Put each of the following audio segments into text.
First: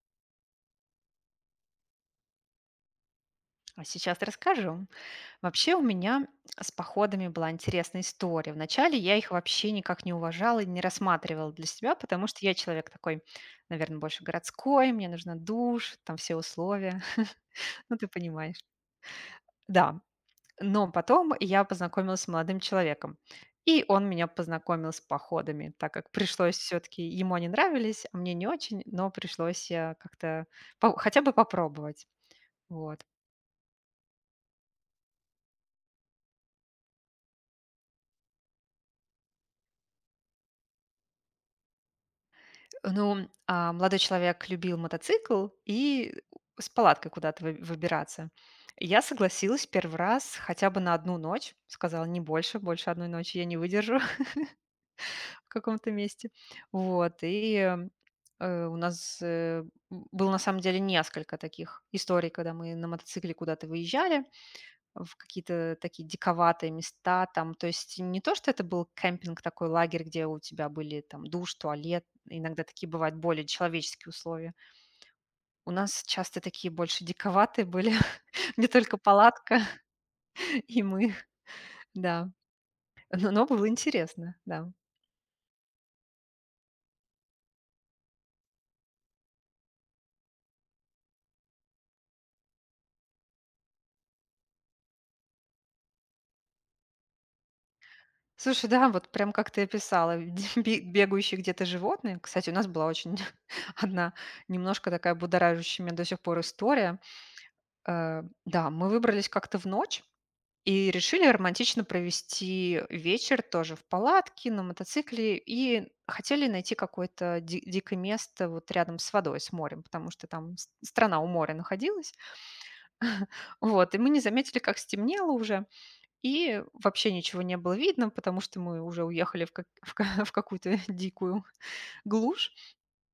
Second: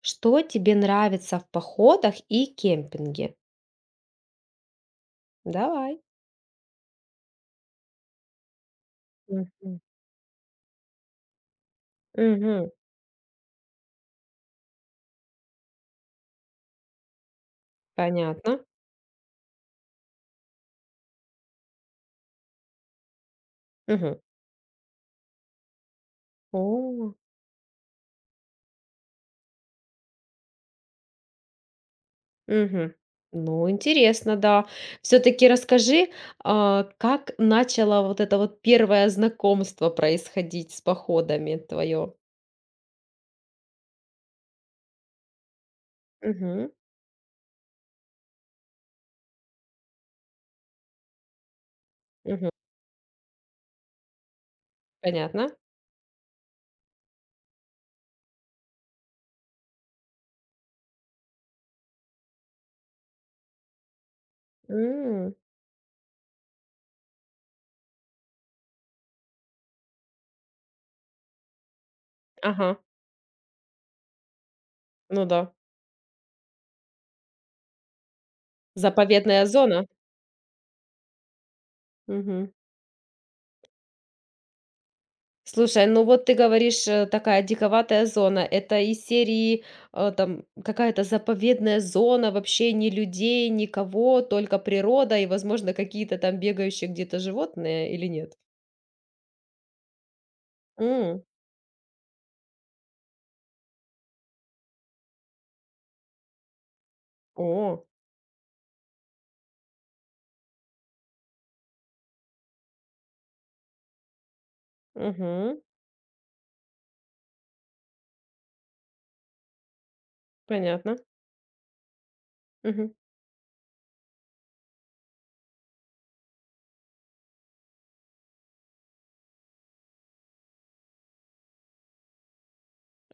Что тебе нравится в походах и кемпинге? Сейчас расскажу. Вообще у Давай. меня с походами была интересная история. Вначале я их вообще Мгм. никак не уважала и не рассматривала для себя, потому что я Мгм. человек такой, наверное, больше городской, мне нужна душ, там все условия. Ну, ты понимаешь. Понятно. Да. Но потом я познакомилась с молодым человеком. И он Мгм. меня познакомил с походами, так как пришлось О, все-таки, ему они нравились, а мне не очень, но пришлось как-то хотя бы попробовать. мгм. Вот. Ну, интересно, да. Все-таки расскажи, как начало вот это вот первое знакомство происходить с походами твое? Ну, молодой человек любил мотоцикл и с Мгм. палаткой куда-то выбираться. Я согласилась первый раз хотя бы на одну ночь. Сказала, не Мгм. больше, больше одной ночи я не выдержу в Понятно. каком-то месте. Вот, и у нас было на самом деле несколько таких историй, когда мы на мотоцикле куда-то выезжали, в М. какие-то такие диковатые места там. То есть не то, что это был кемпинг, такой лагерь, где у тебя были там душ, туалет, иногда Ага. такие бывают более человеческие условия. Ну да. У нас часто такие больше диковатые были, не только Заповедная палатка зона. и мы, да. Но было интересно, да. Слушай, ну вот ты говоришь, такая диковатая зона. Это из серии, там какая-то заповедная зона, вообще ни людей, никого, только природа и, возможно, какие-то там бегающие где-то животные или нет? Слушай, да, вот прям как ты описала, М, бегающие где-то животные. Кстати, у нас была очень одна немножко такая будоражащая меня до сих пор история. о, Да, мы выбрались как-то в ночь, и решили романтично провести вечер тоже в палатке, на мотоцикле, мгм, и хотели найти какое-то дикое место вот рядом с водой, с морем, потому что там понятно. страна у моря находилась. Мгм. Вот, и мы не заметили, как стемнело уже, и вообще ничего не было видно, потому что мы уже уехали в, в какую-то дикую глушь.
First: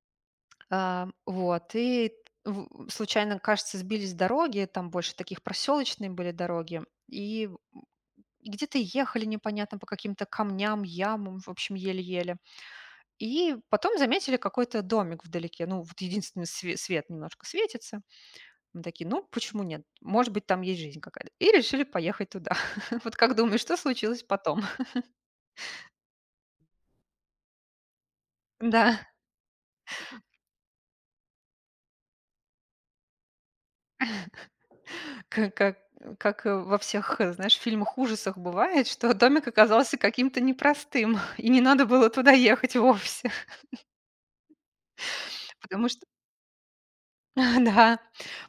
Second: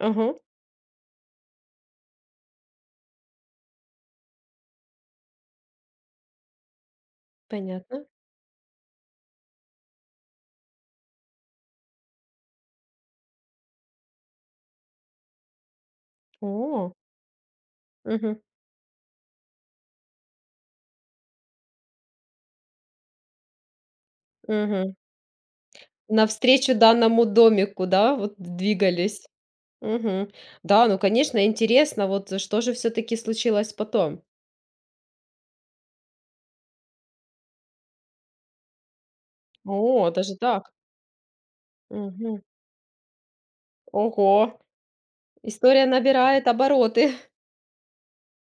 Ага, Вот, и случайно, кажется, сбились с дороги, там больше таких проселочные были дороги, и понятно. Где-то ехали непонятно по каким-то камням, ямам, в общем, еле-еле. И потом заметили какой-то домик вдалеке. Ну, вот единственный О, свет немножко светится. мгм, Мы такие, ну, почему нет? Может быть, там есть жизнь какая-то. И решили поехать туда. Вот как думаешь, что случилось потом? мгм. Навстречу данному домику, да, вот Да, двигались? Мгм. Да, ну, конечно, интересно, вот, что же все таки случилось потом? как, как, как во всех, знаешь, фильмах ужасах бывает, что домик оказался О, даже каким-то так. непростым, и не надо было туда Мгм. ехать вовсе, Ого, история потому что набирает обороты. да,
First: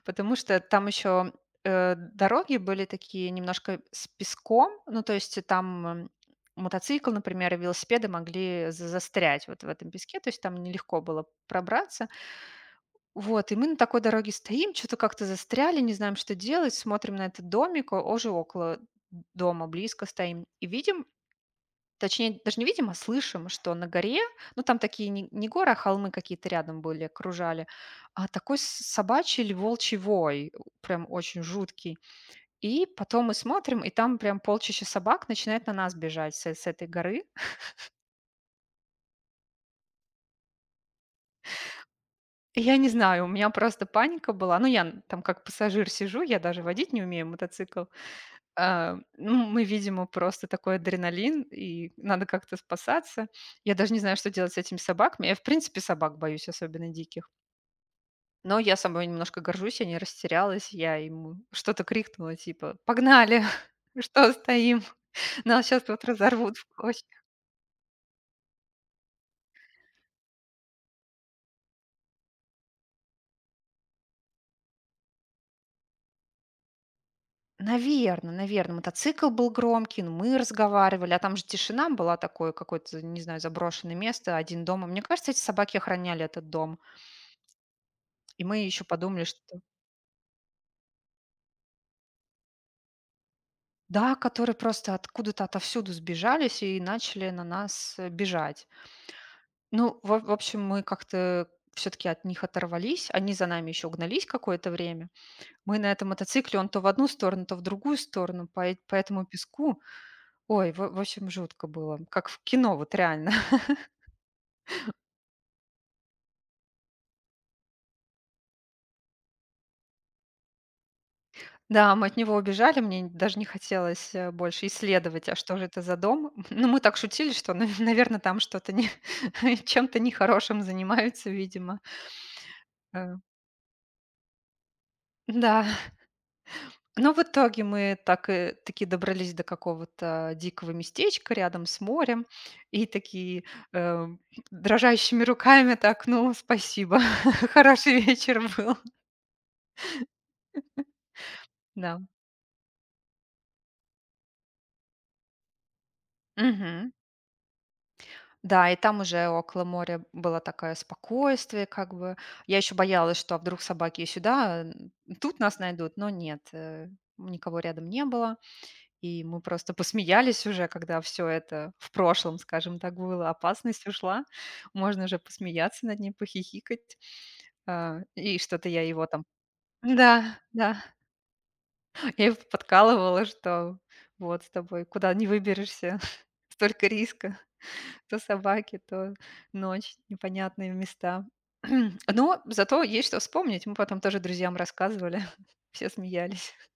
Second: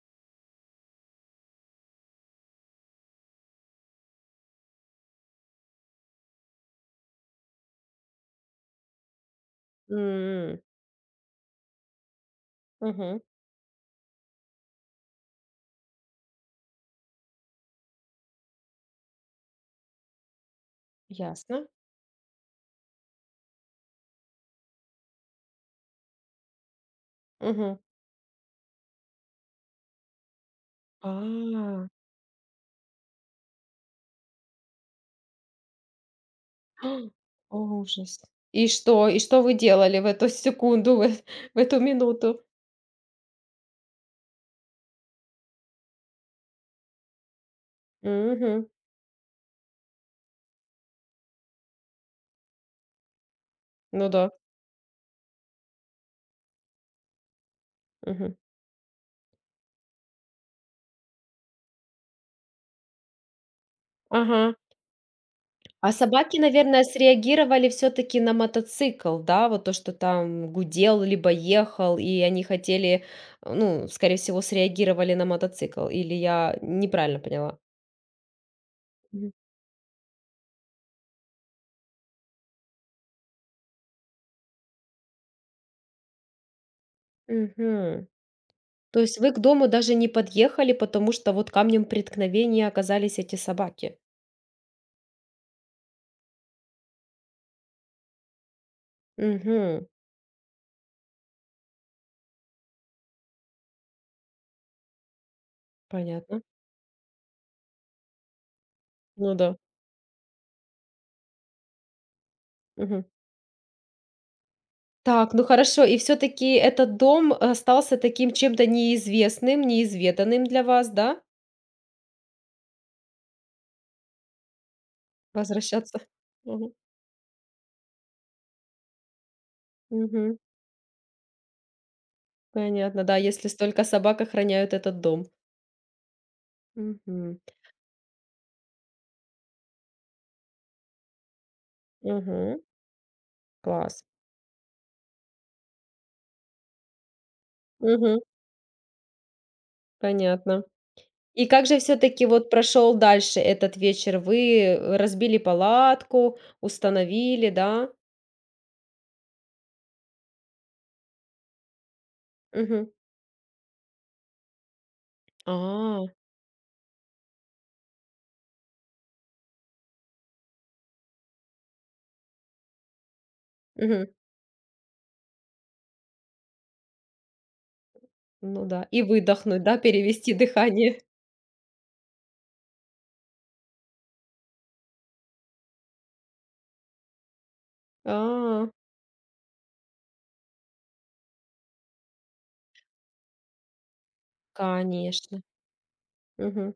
потому что там еще, дороги были такие немножко с песком. Ну, то есть там, мотоцикл, например, и велосипеды могли за застрять вот в этом песке, то есть там М, нелегко было пробраться. мгм. Вот, и мы на такой дороге стоим, что то как-то застряли, не знаем, что делать, смотрим на этот домик, о уже около дома близко стоим, и видим. Ясно. Точнее, даже не видим, а слышим, что на горе, ну, там такие не горы, а холмы какие-то рядом были, окружали, Мгм. а такой собачий или волчий вой, прям очень А. жуткий. И потом мы смотрим, и там прям полчища собак начинает на нас бежать с, с этой горы. о Ужас. И что? И что вы делали в эту секунду, в эту минуту? И я не знаю, у меня просто паника была. Ну, я там как пассажир сижу, я даже водить не умею мотоцикл. Мгм. Ну, мы, видимо, просто такой адреналин, и надо как-то спасаться. Я даже не Ну знаю, да. что делать с этими собаками. Я, в принципе, собак боюсь, особенно диких. Мгм. Но я собой немножко горжусь, я не растерялась, я ему что-то крикнула, типа: «Погнали! Что Ага. стоим? Нас сейчас А тут собаки, разорвут в наверное, клочья». среагировали все таки на мотоцикл, да? Вот то, что там гудел либо ехал, и они хотели, ну, скорее всего, среагировали на мотоцикл. Или я неправильно поняла? Наверное, мотоцикл Мгм. был громкий, ну, мы разговаривали, а там же тишина была, такое какое-то, не знаю, заброшенное место, один дом. И мне кажется, эти собаки охраняли этот дом. Мгм. И мы еще То есть подумали, вы к что дому даже не подъехали, потому что вот камнем преткновения оказались эти собаки? да, которые просто откуда-то отовсюду сбежались и начали на нас, бежать. Мгм. Ну, в общем, мы как-то все таки от них оторвались. Они за нами еще гнались какое-то время. Мы на этом Понятно. мотоцикле, он то в одну сторону, то в другую сторону по эт по этому Ну да. песку. Ой, в общем, жутко было, как в кино, вот Мгм. реально. Так, ну хорошо. И все таки этот дом остался таким чем-то неизвестным, неизведанным для вас, да? Да, мы от него убежали, мне даже не хотелось, больше исследовать, а что же это за Возвращаться. дом. Ну, Мгм. мы так шутили, что, наверное, там что-то не чем-то Мгм. нехорошим занимаются, видимо. Понятно, Э, да, если столько собак охраняют этот дом. да. Но в Мгм. итоге мы так и таки добрались до какого-то дикого местечка рядом с морем Мгм. и такие, Класс. э, дрожащими руками так: «Ну, спасибо, хороший Мгм. вечер был». Понятно. И как же все Да. таки вот прошел дальше этот вечер? Вы, разбили палатку, Мгм. установили, да? Да, и там уже около моря было такое спокойствие как бы. Я еще Мгм. боялась, что, а вдруг собаки и сюда, тут нас найдут, А, но нет, никого рядом не было. И мы просто посмеялись уже, когда все это в прошлом, скажем так, было. Опасность мгм. ушла, можно уже посмеяться над ним, похихикать. И Ну что-то я да. И его там выдохнуть, да, да, перевести да. дыхание. Я его подкалывала, что вот с тобой куда не выберешься, столько риска. То А, собаки, то ночь, непонятные места. Но зато есть что вспомнить. Мы потом тоже друзьям рассказывали, конечно. все смеялись. Мгм.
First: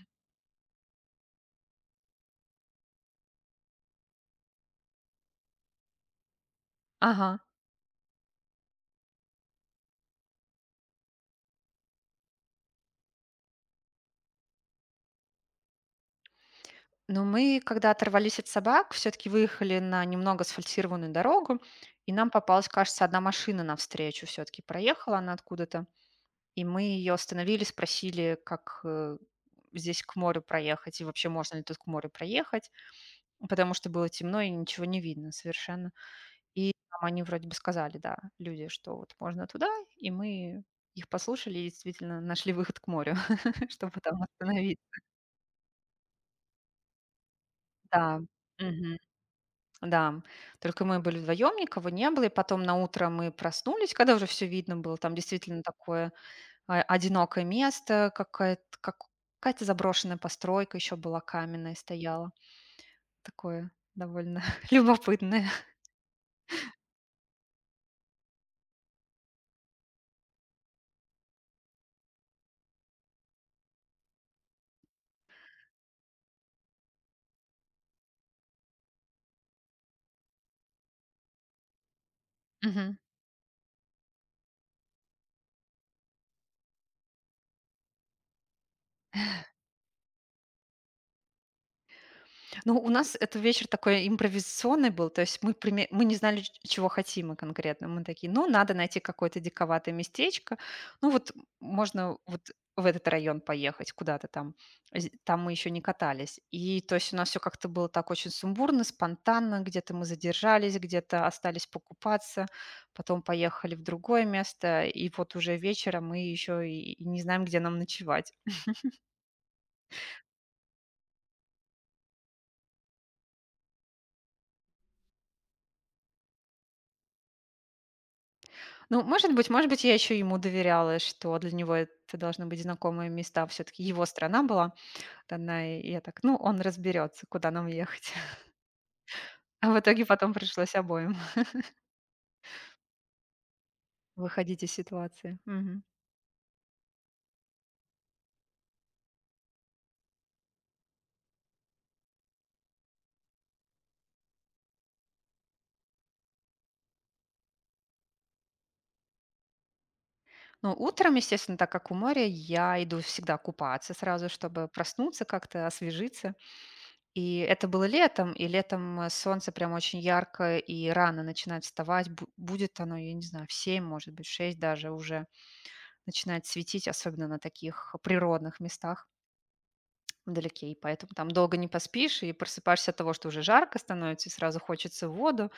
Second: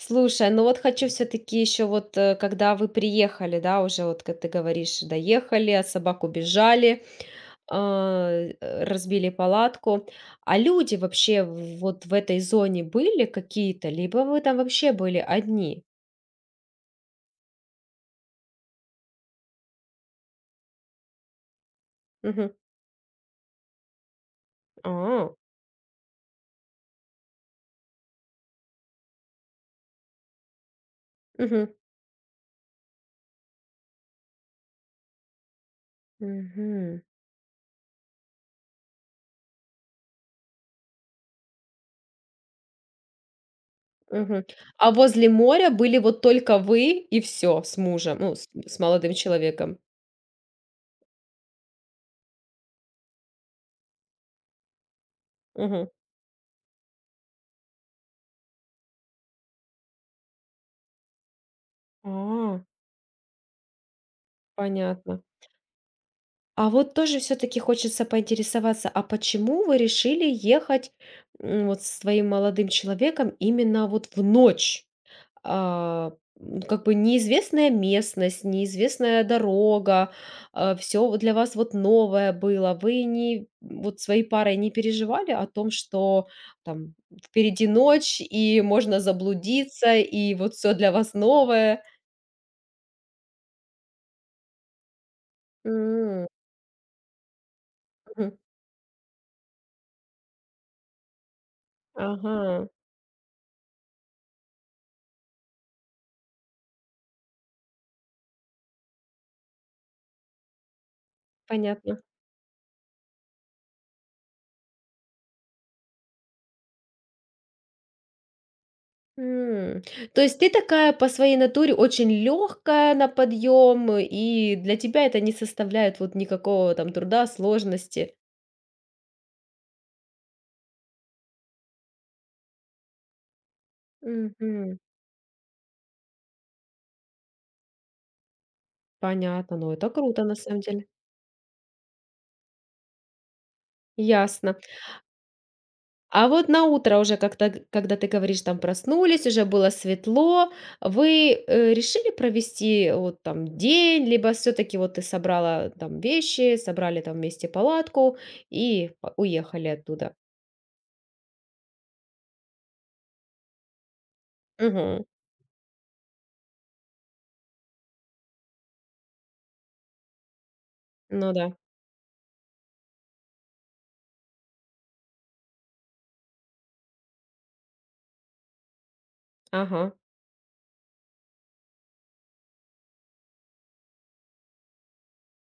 Слушай, ну вот хочу все таки еще вот, когда вы приехали, да, уже вот, как ты говоришь, доехали, от собак убежали, Ага. Разбили палатку. А люди вообще в вот в этой зоне были какие-то, либо вы там вообще были одни? Но мы, когда оторвались от собак, все-таки выехали на немного асфальтированную дорогу, и нам Мгм. попалась, кажется, одна машина навстречу все-таки. Проехала А, она откуда-то, и мы ее остановили, спросили, как здесь к морю проехать, и вообще можно ли мгм, тут к морю проехать, потому что было темно и ничего не видно совершенно. И мгм, нам они вроде бы сказали, да, люди, что вот можно туда, и мы их послушали и действительно нашли выход к морю, чтобы там мгм. остановиться. А возле моря были вот только вы и все с мужем, Да. ну, с молодым человеком? Да, только мы были вдвоем, никого не было. И потом на утро мы проснулись, когда уже все видно было. Там действительно Мгм. такое одинокое место, какая-то заброшенная постройка еще была каменная стояла. А, Такое довольно понятно. любопытное. А вот тоже все таки хочется поинтересоваться, а почему вы решили ехать, вот с своим молодым человеком именно вот в ночь? А, как бы неизвестная местность, неизвестная дорога, все для вас вот новое было. Вы не вот своей парой не переживали о том, что там впереди ночь и можно заблудиться, и вот все для вас новое. Ну, у нас этот вечер такой импровизационный был, то есть мы, мы не М, знали, чего хотим мы конкретно. Мы такие, мгм. ну, надо найти какое-то диковатое местечко. Ну, вот можно вот Ага, в этот район поехать куда-то там. Там мы еще не катались. И то есть у нас все как-то было так очень сумбурно, спонтанно. Где-то мы задержались, где-то остались понятно. покупаться. Потом поехали в другое место. И вот уже вечером мы еще и не знаем, где нам ночевать. М, то есть ты такая по своей натуре очень легкая на подъем, и для тебя это не составляет вот никакого там труда, сложности. Ну, может быть, я еще ему доверяла, что для него это должны быть знакомые места. Все-таки его страна была Мгм. одна, и я так, ну, он разберется, куда нам ехать. Понятно, А ну в это итоге круто потом на самом пришлось деле. обоим Ясно. выходить из ситуации. Мгм. А вот на утро уже как-то, когда ты говоришь, там проснулись, уже было светло, вы решили провести вот там день, либо все-таки вот ты собрала там вещи, собрали там вместе палатку и уехали оттуда. Ну, утром, естественно, так как у моря, я иду всегда купаться сразу, чтобы Угу. проснуться как-то, освежиться. И это было летом, и летом солнце прям очень ярко и рано Ну да. начинает вставать. Будет оно, я не знаю, в 7, может быть, в 6 даже уже начинает светить, особенно на таких природных местах Ага. вдалеке, и поэтому там долго не поспишь, и просыпаешься от того, что уже жарко становится, и сразу хочется в воду.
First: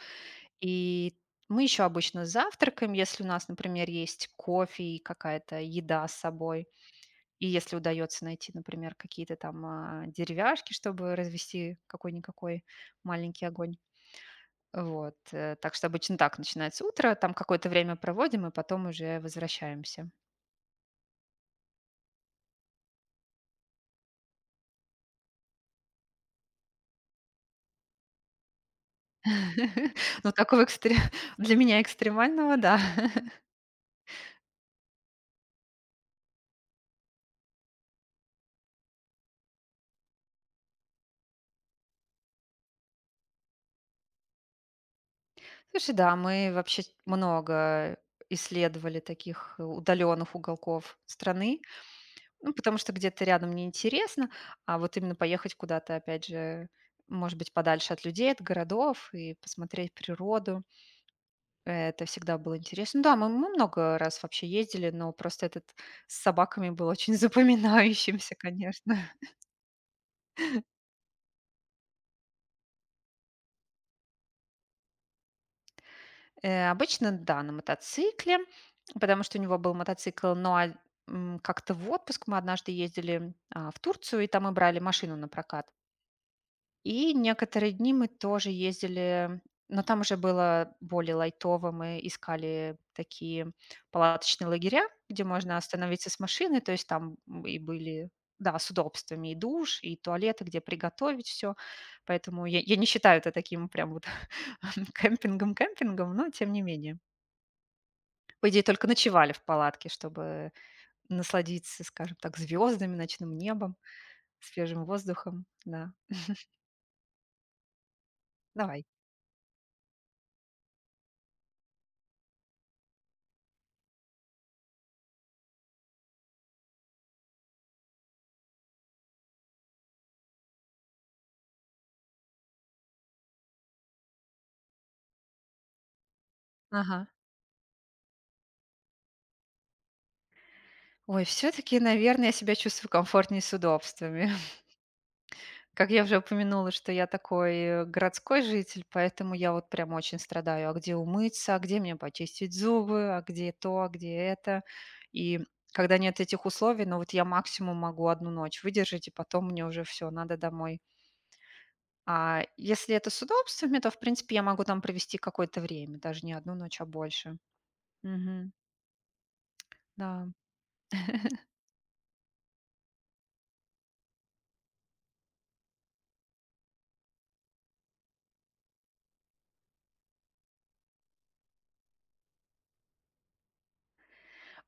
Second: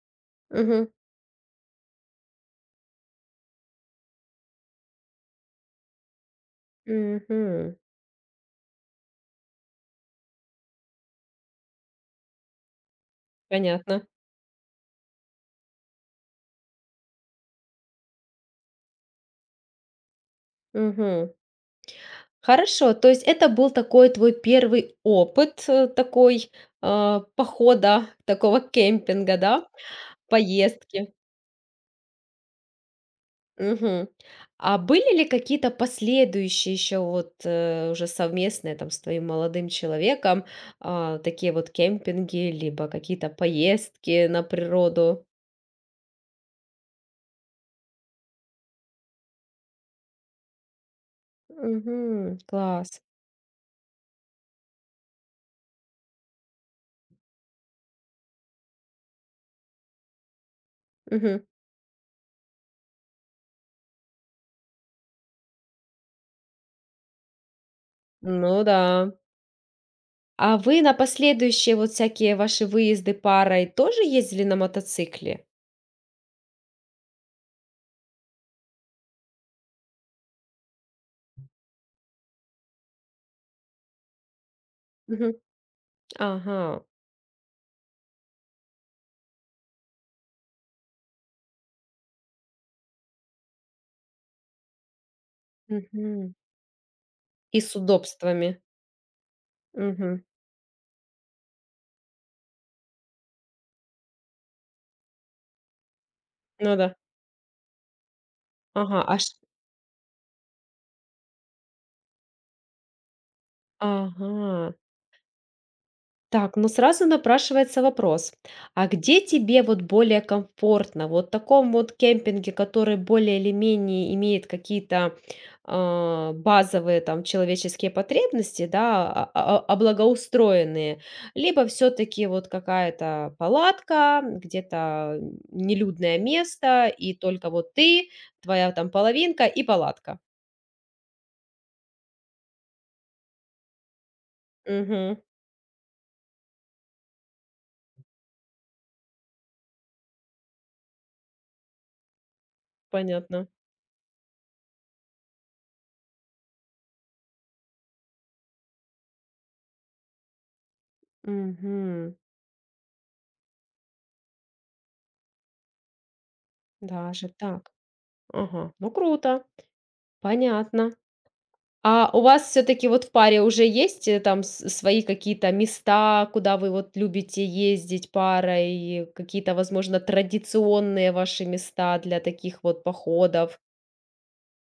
Угу. И мы еще обычно завтракаем, если у нас, например, есть кофе и какая-то еда с собой, и если Угу. удается найти, например, какие-то там деревяшки, чтобы развести какой-никакой маленький огонь. Понятно. Вот. Так что обычно так начинается утро, там какое-то время проводим, и потом уже возвращаемся. Угу. Хорошо, то есть это был такой твой первый опыт, такой, похода, такого кемпинга, да, Ну, такого экстре поездки. для меня экстремального, да. Мгм. А были ли какие-то последующие еще вот, уже совместные там с твоим молодым человеком, такие вот кемпинги, либо какие-то поездки на природу? Слушай, да, мы вообще много исследовали таких удаленных уголков страны, Мгм. ну, потому что Класс. где-то рядом неинтересно, а вот именно поехать куда-то, опять же, может быть, подальше от людей, от городов и посмотреть природу. Мгм. Это всегда было интересно. Ну да, мы много раз вообще ездили, но просто этот с собаками был очень запоминающимся, Ну да. конечно. А вы на последующие вот всякие ваши выезды парой тоже ездили на мотоцикле? Обычно, да, на мотоцикле, потому что у него был мотоцикл, но, как-то в отпуск мы однажды ездили, в Турцию, и там мы брали машину на прокат. Ага, И некоторые дни мы тоже ездили, но там уже было более лайтово. Мы искали такие палаточные лагеря, где можно остановиться с мгм. машиной, то есть там, и И с были да, удобствами. с удобствами и душ, и Мгм. туалеты, где приготовить все. Поэтому я не считаю это таким прям вот кемпингом-кемпингом, но тем не Ну да. менее. По идее, только Ага, а ш ночевали в палатке, чтобы насладиться, скажем так, звездами, ночным небом, ага. свежим воздухом. Да, Так, ну сразу напрашивается вопрос, давай. а где тебе вот более комфортно? Вот в таком вот кемпинге, который более или менее имеет какие-то базовые там человеческие потребности, да, облагоустроенные, либо все-таки вот какая-то палатка, где-то нелюдное место, Ага. и только вот ты, твоя там половинка и палатка. Ой, все-таки, наверное, я себя чувствую комфортнее с удобствами. Угу, Как я уже упомянула, что я такой городской житель, поэтому я вот прям очень страдаю. А где умыться, а где мне почистить зубы, а понятно. где то, а где это. И когда нет этих условий, ну вот я максимум могу одну ночь выдержать, и потом мне уже все, надо домой. Угу, А если это с удобствами, то, в принципе, я могу там провести какое-то время, даже не одну ночь, а даже больше. так. Мгм. Ага, ну круто. Да. Понятно. А у вас все-таки вот в паре уже есть там свои какие-то места, куда вы вот любите ездить парой, какие-то, возможно, традиционные ваши места для таких вот походов?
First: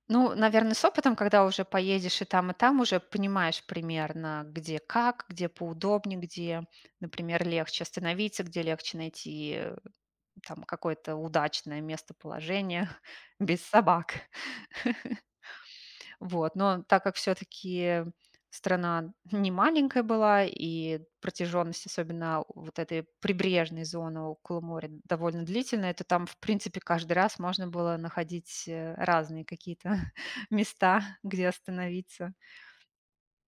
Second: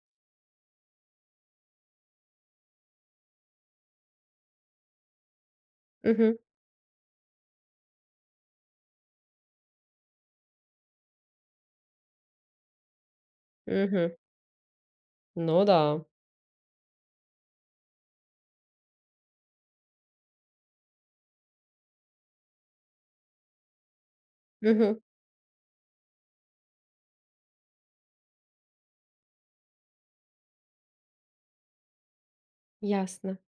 Ну, наверное, с опытом, когда уже поедешь и там, уже понимаешь примерно, где как, где поудобнее, Угу, где, например, легче остановиться, где легче найти там какое-то удачное местоположение без угу. собак. Ну да. Вот. Но так как все-таки страна не маленькая была, и протяженность, особенно вот этой прибрежной зоны около моря, Угу, довольно длительная, то там, в принципе, каждый раз можно было находить разные какие-то места, где остановиться. ясно.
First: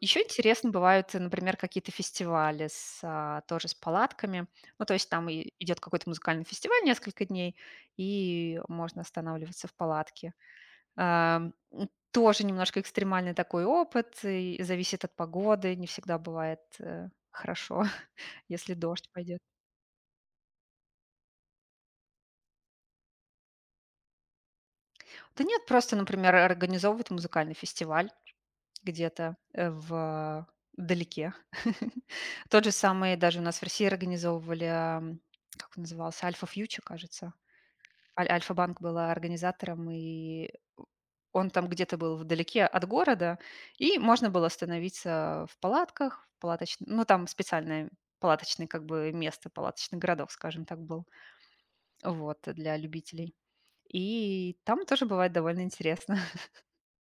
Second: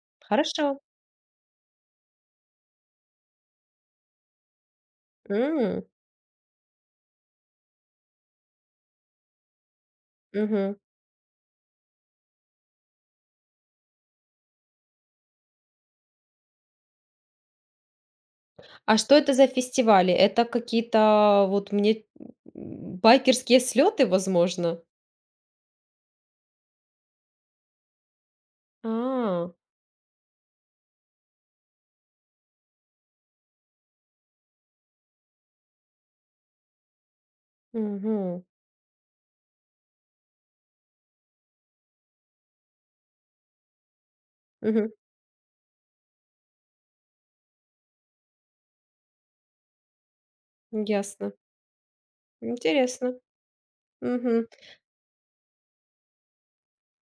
Еще Хорошо. интересно бывают, например, какие-то фестивали с, тоже с палатками. Ну, то есть там и идет М, какой-то музыкальный фестиваль несколько дней, и можно останавливаться в палатке. мгм. Тоже немножко экстремальный такой опыт, и зависит от погоды, не всегда бывает, хорошо, если А дождь что это пойдет. за фестивали? Это какие-то вот мне байкерские слеты, возможно? Да нет, просто, например, организовывают музыкальный фестиваль где-то, А, э, в вдалеке. Тот же самый даже у нас в России организовывали, как он назывался, «Альфа Фьючи», кажется. Угу, Альфа-банк была организатором, и он там где-то был вдалеке от города, и можно было угу. остановиться в палатках, в палаточ ну, там специальное палаточное как бы место, палаточный городок, скажем так, был, Ясно. вот, для Интересно. любителей. Мгм. И там тоже бывает довольно интересно.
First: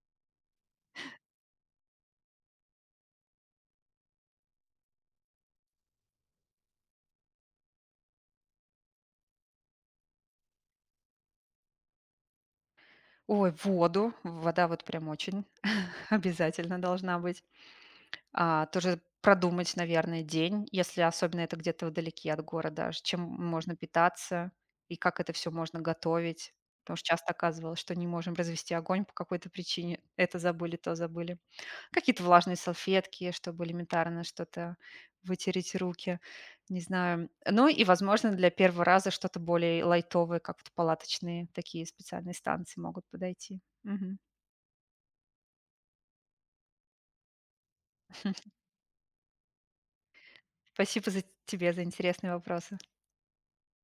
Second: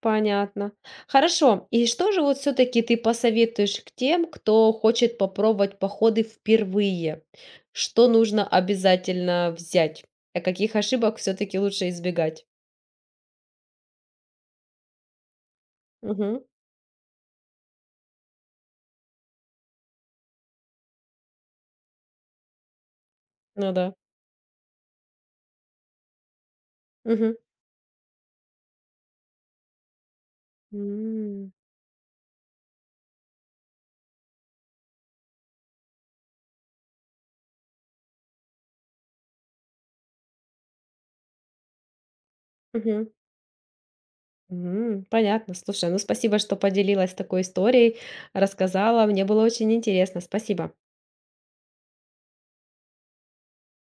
Понятно. Хорошо. И что же вот все-таки ты посоветуешь к тем, кто хочет попробовать походы впервые? Что нужно обязательно взять? А каких ошибок все-таки лучше избегать? Ой, воду. Вода вот прям очень Мгм. обязательно должна быть. Тоже продумать, наверное, день, если особенно это где-то вдалеке от города, чем Ну можно да. питаться и как это все можно готовить. Потому что часто Мгм. оказывалось, что не можем развести огонь по какой-то причине. Это забыли, то забыли. М, Какие-то влажные салфетки, чтобы элементарно что-то вытереть руки, не знаю. Ну и, возможно, для первого раза что-то более лайтовое, как вот палаточные такие специальные станции могут мгм. подойти. Мгм. М, Понятно. Слушай, ну спасибо, что поделилась такой историей, рассказала. Мне было очень интересно. Спасибо. Спасибо за тебе за интересные вопросы.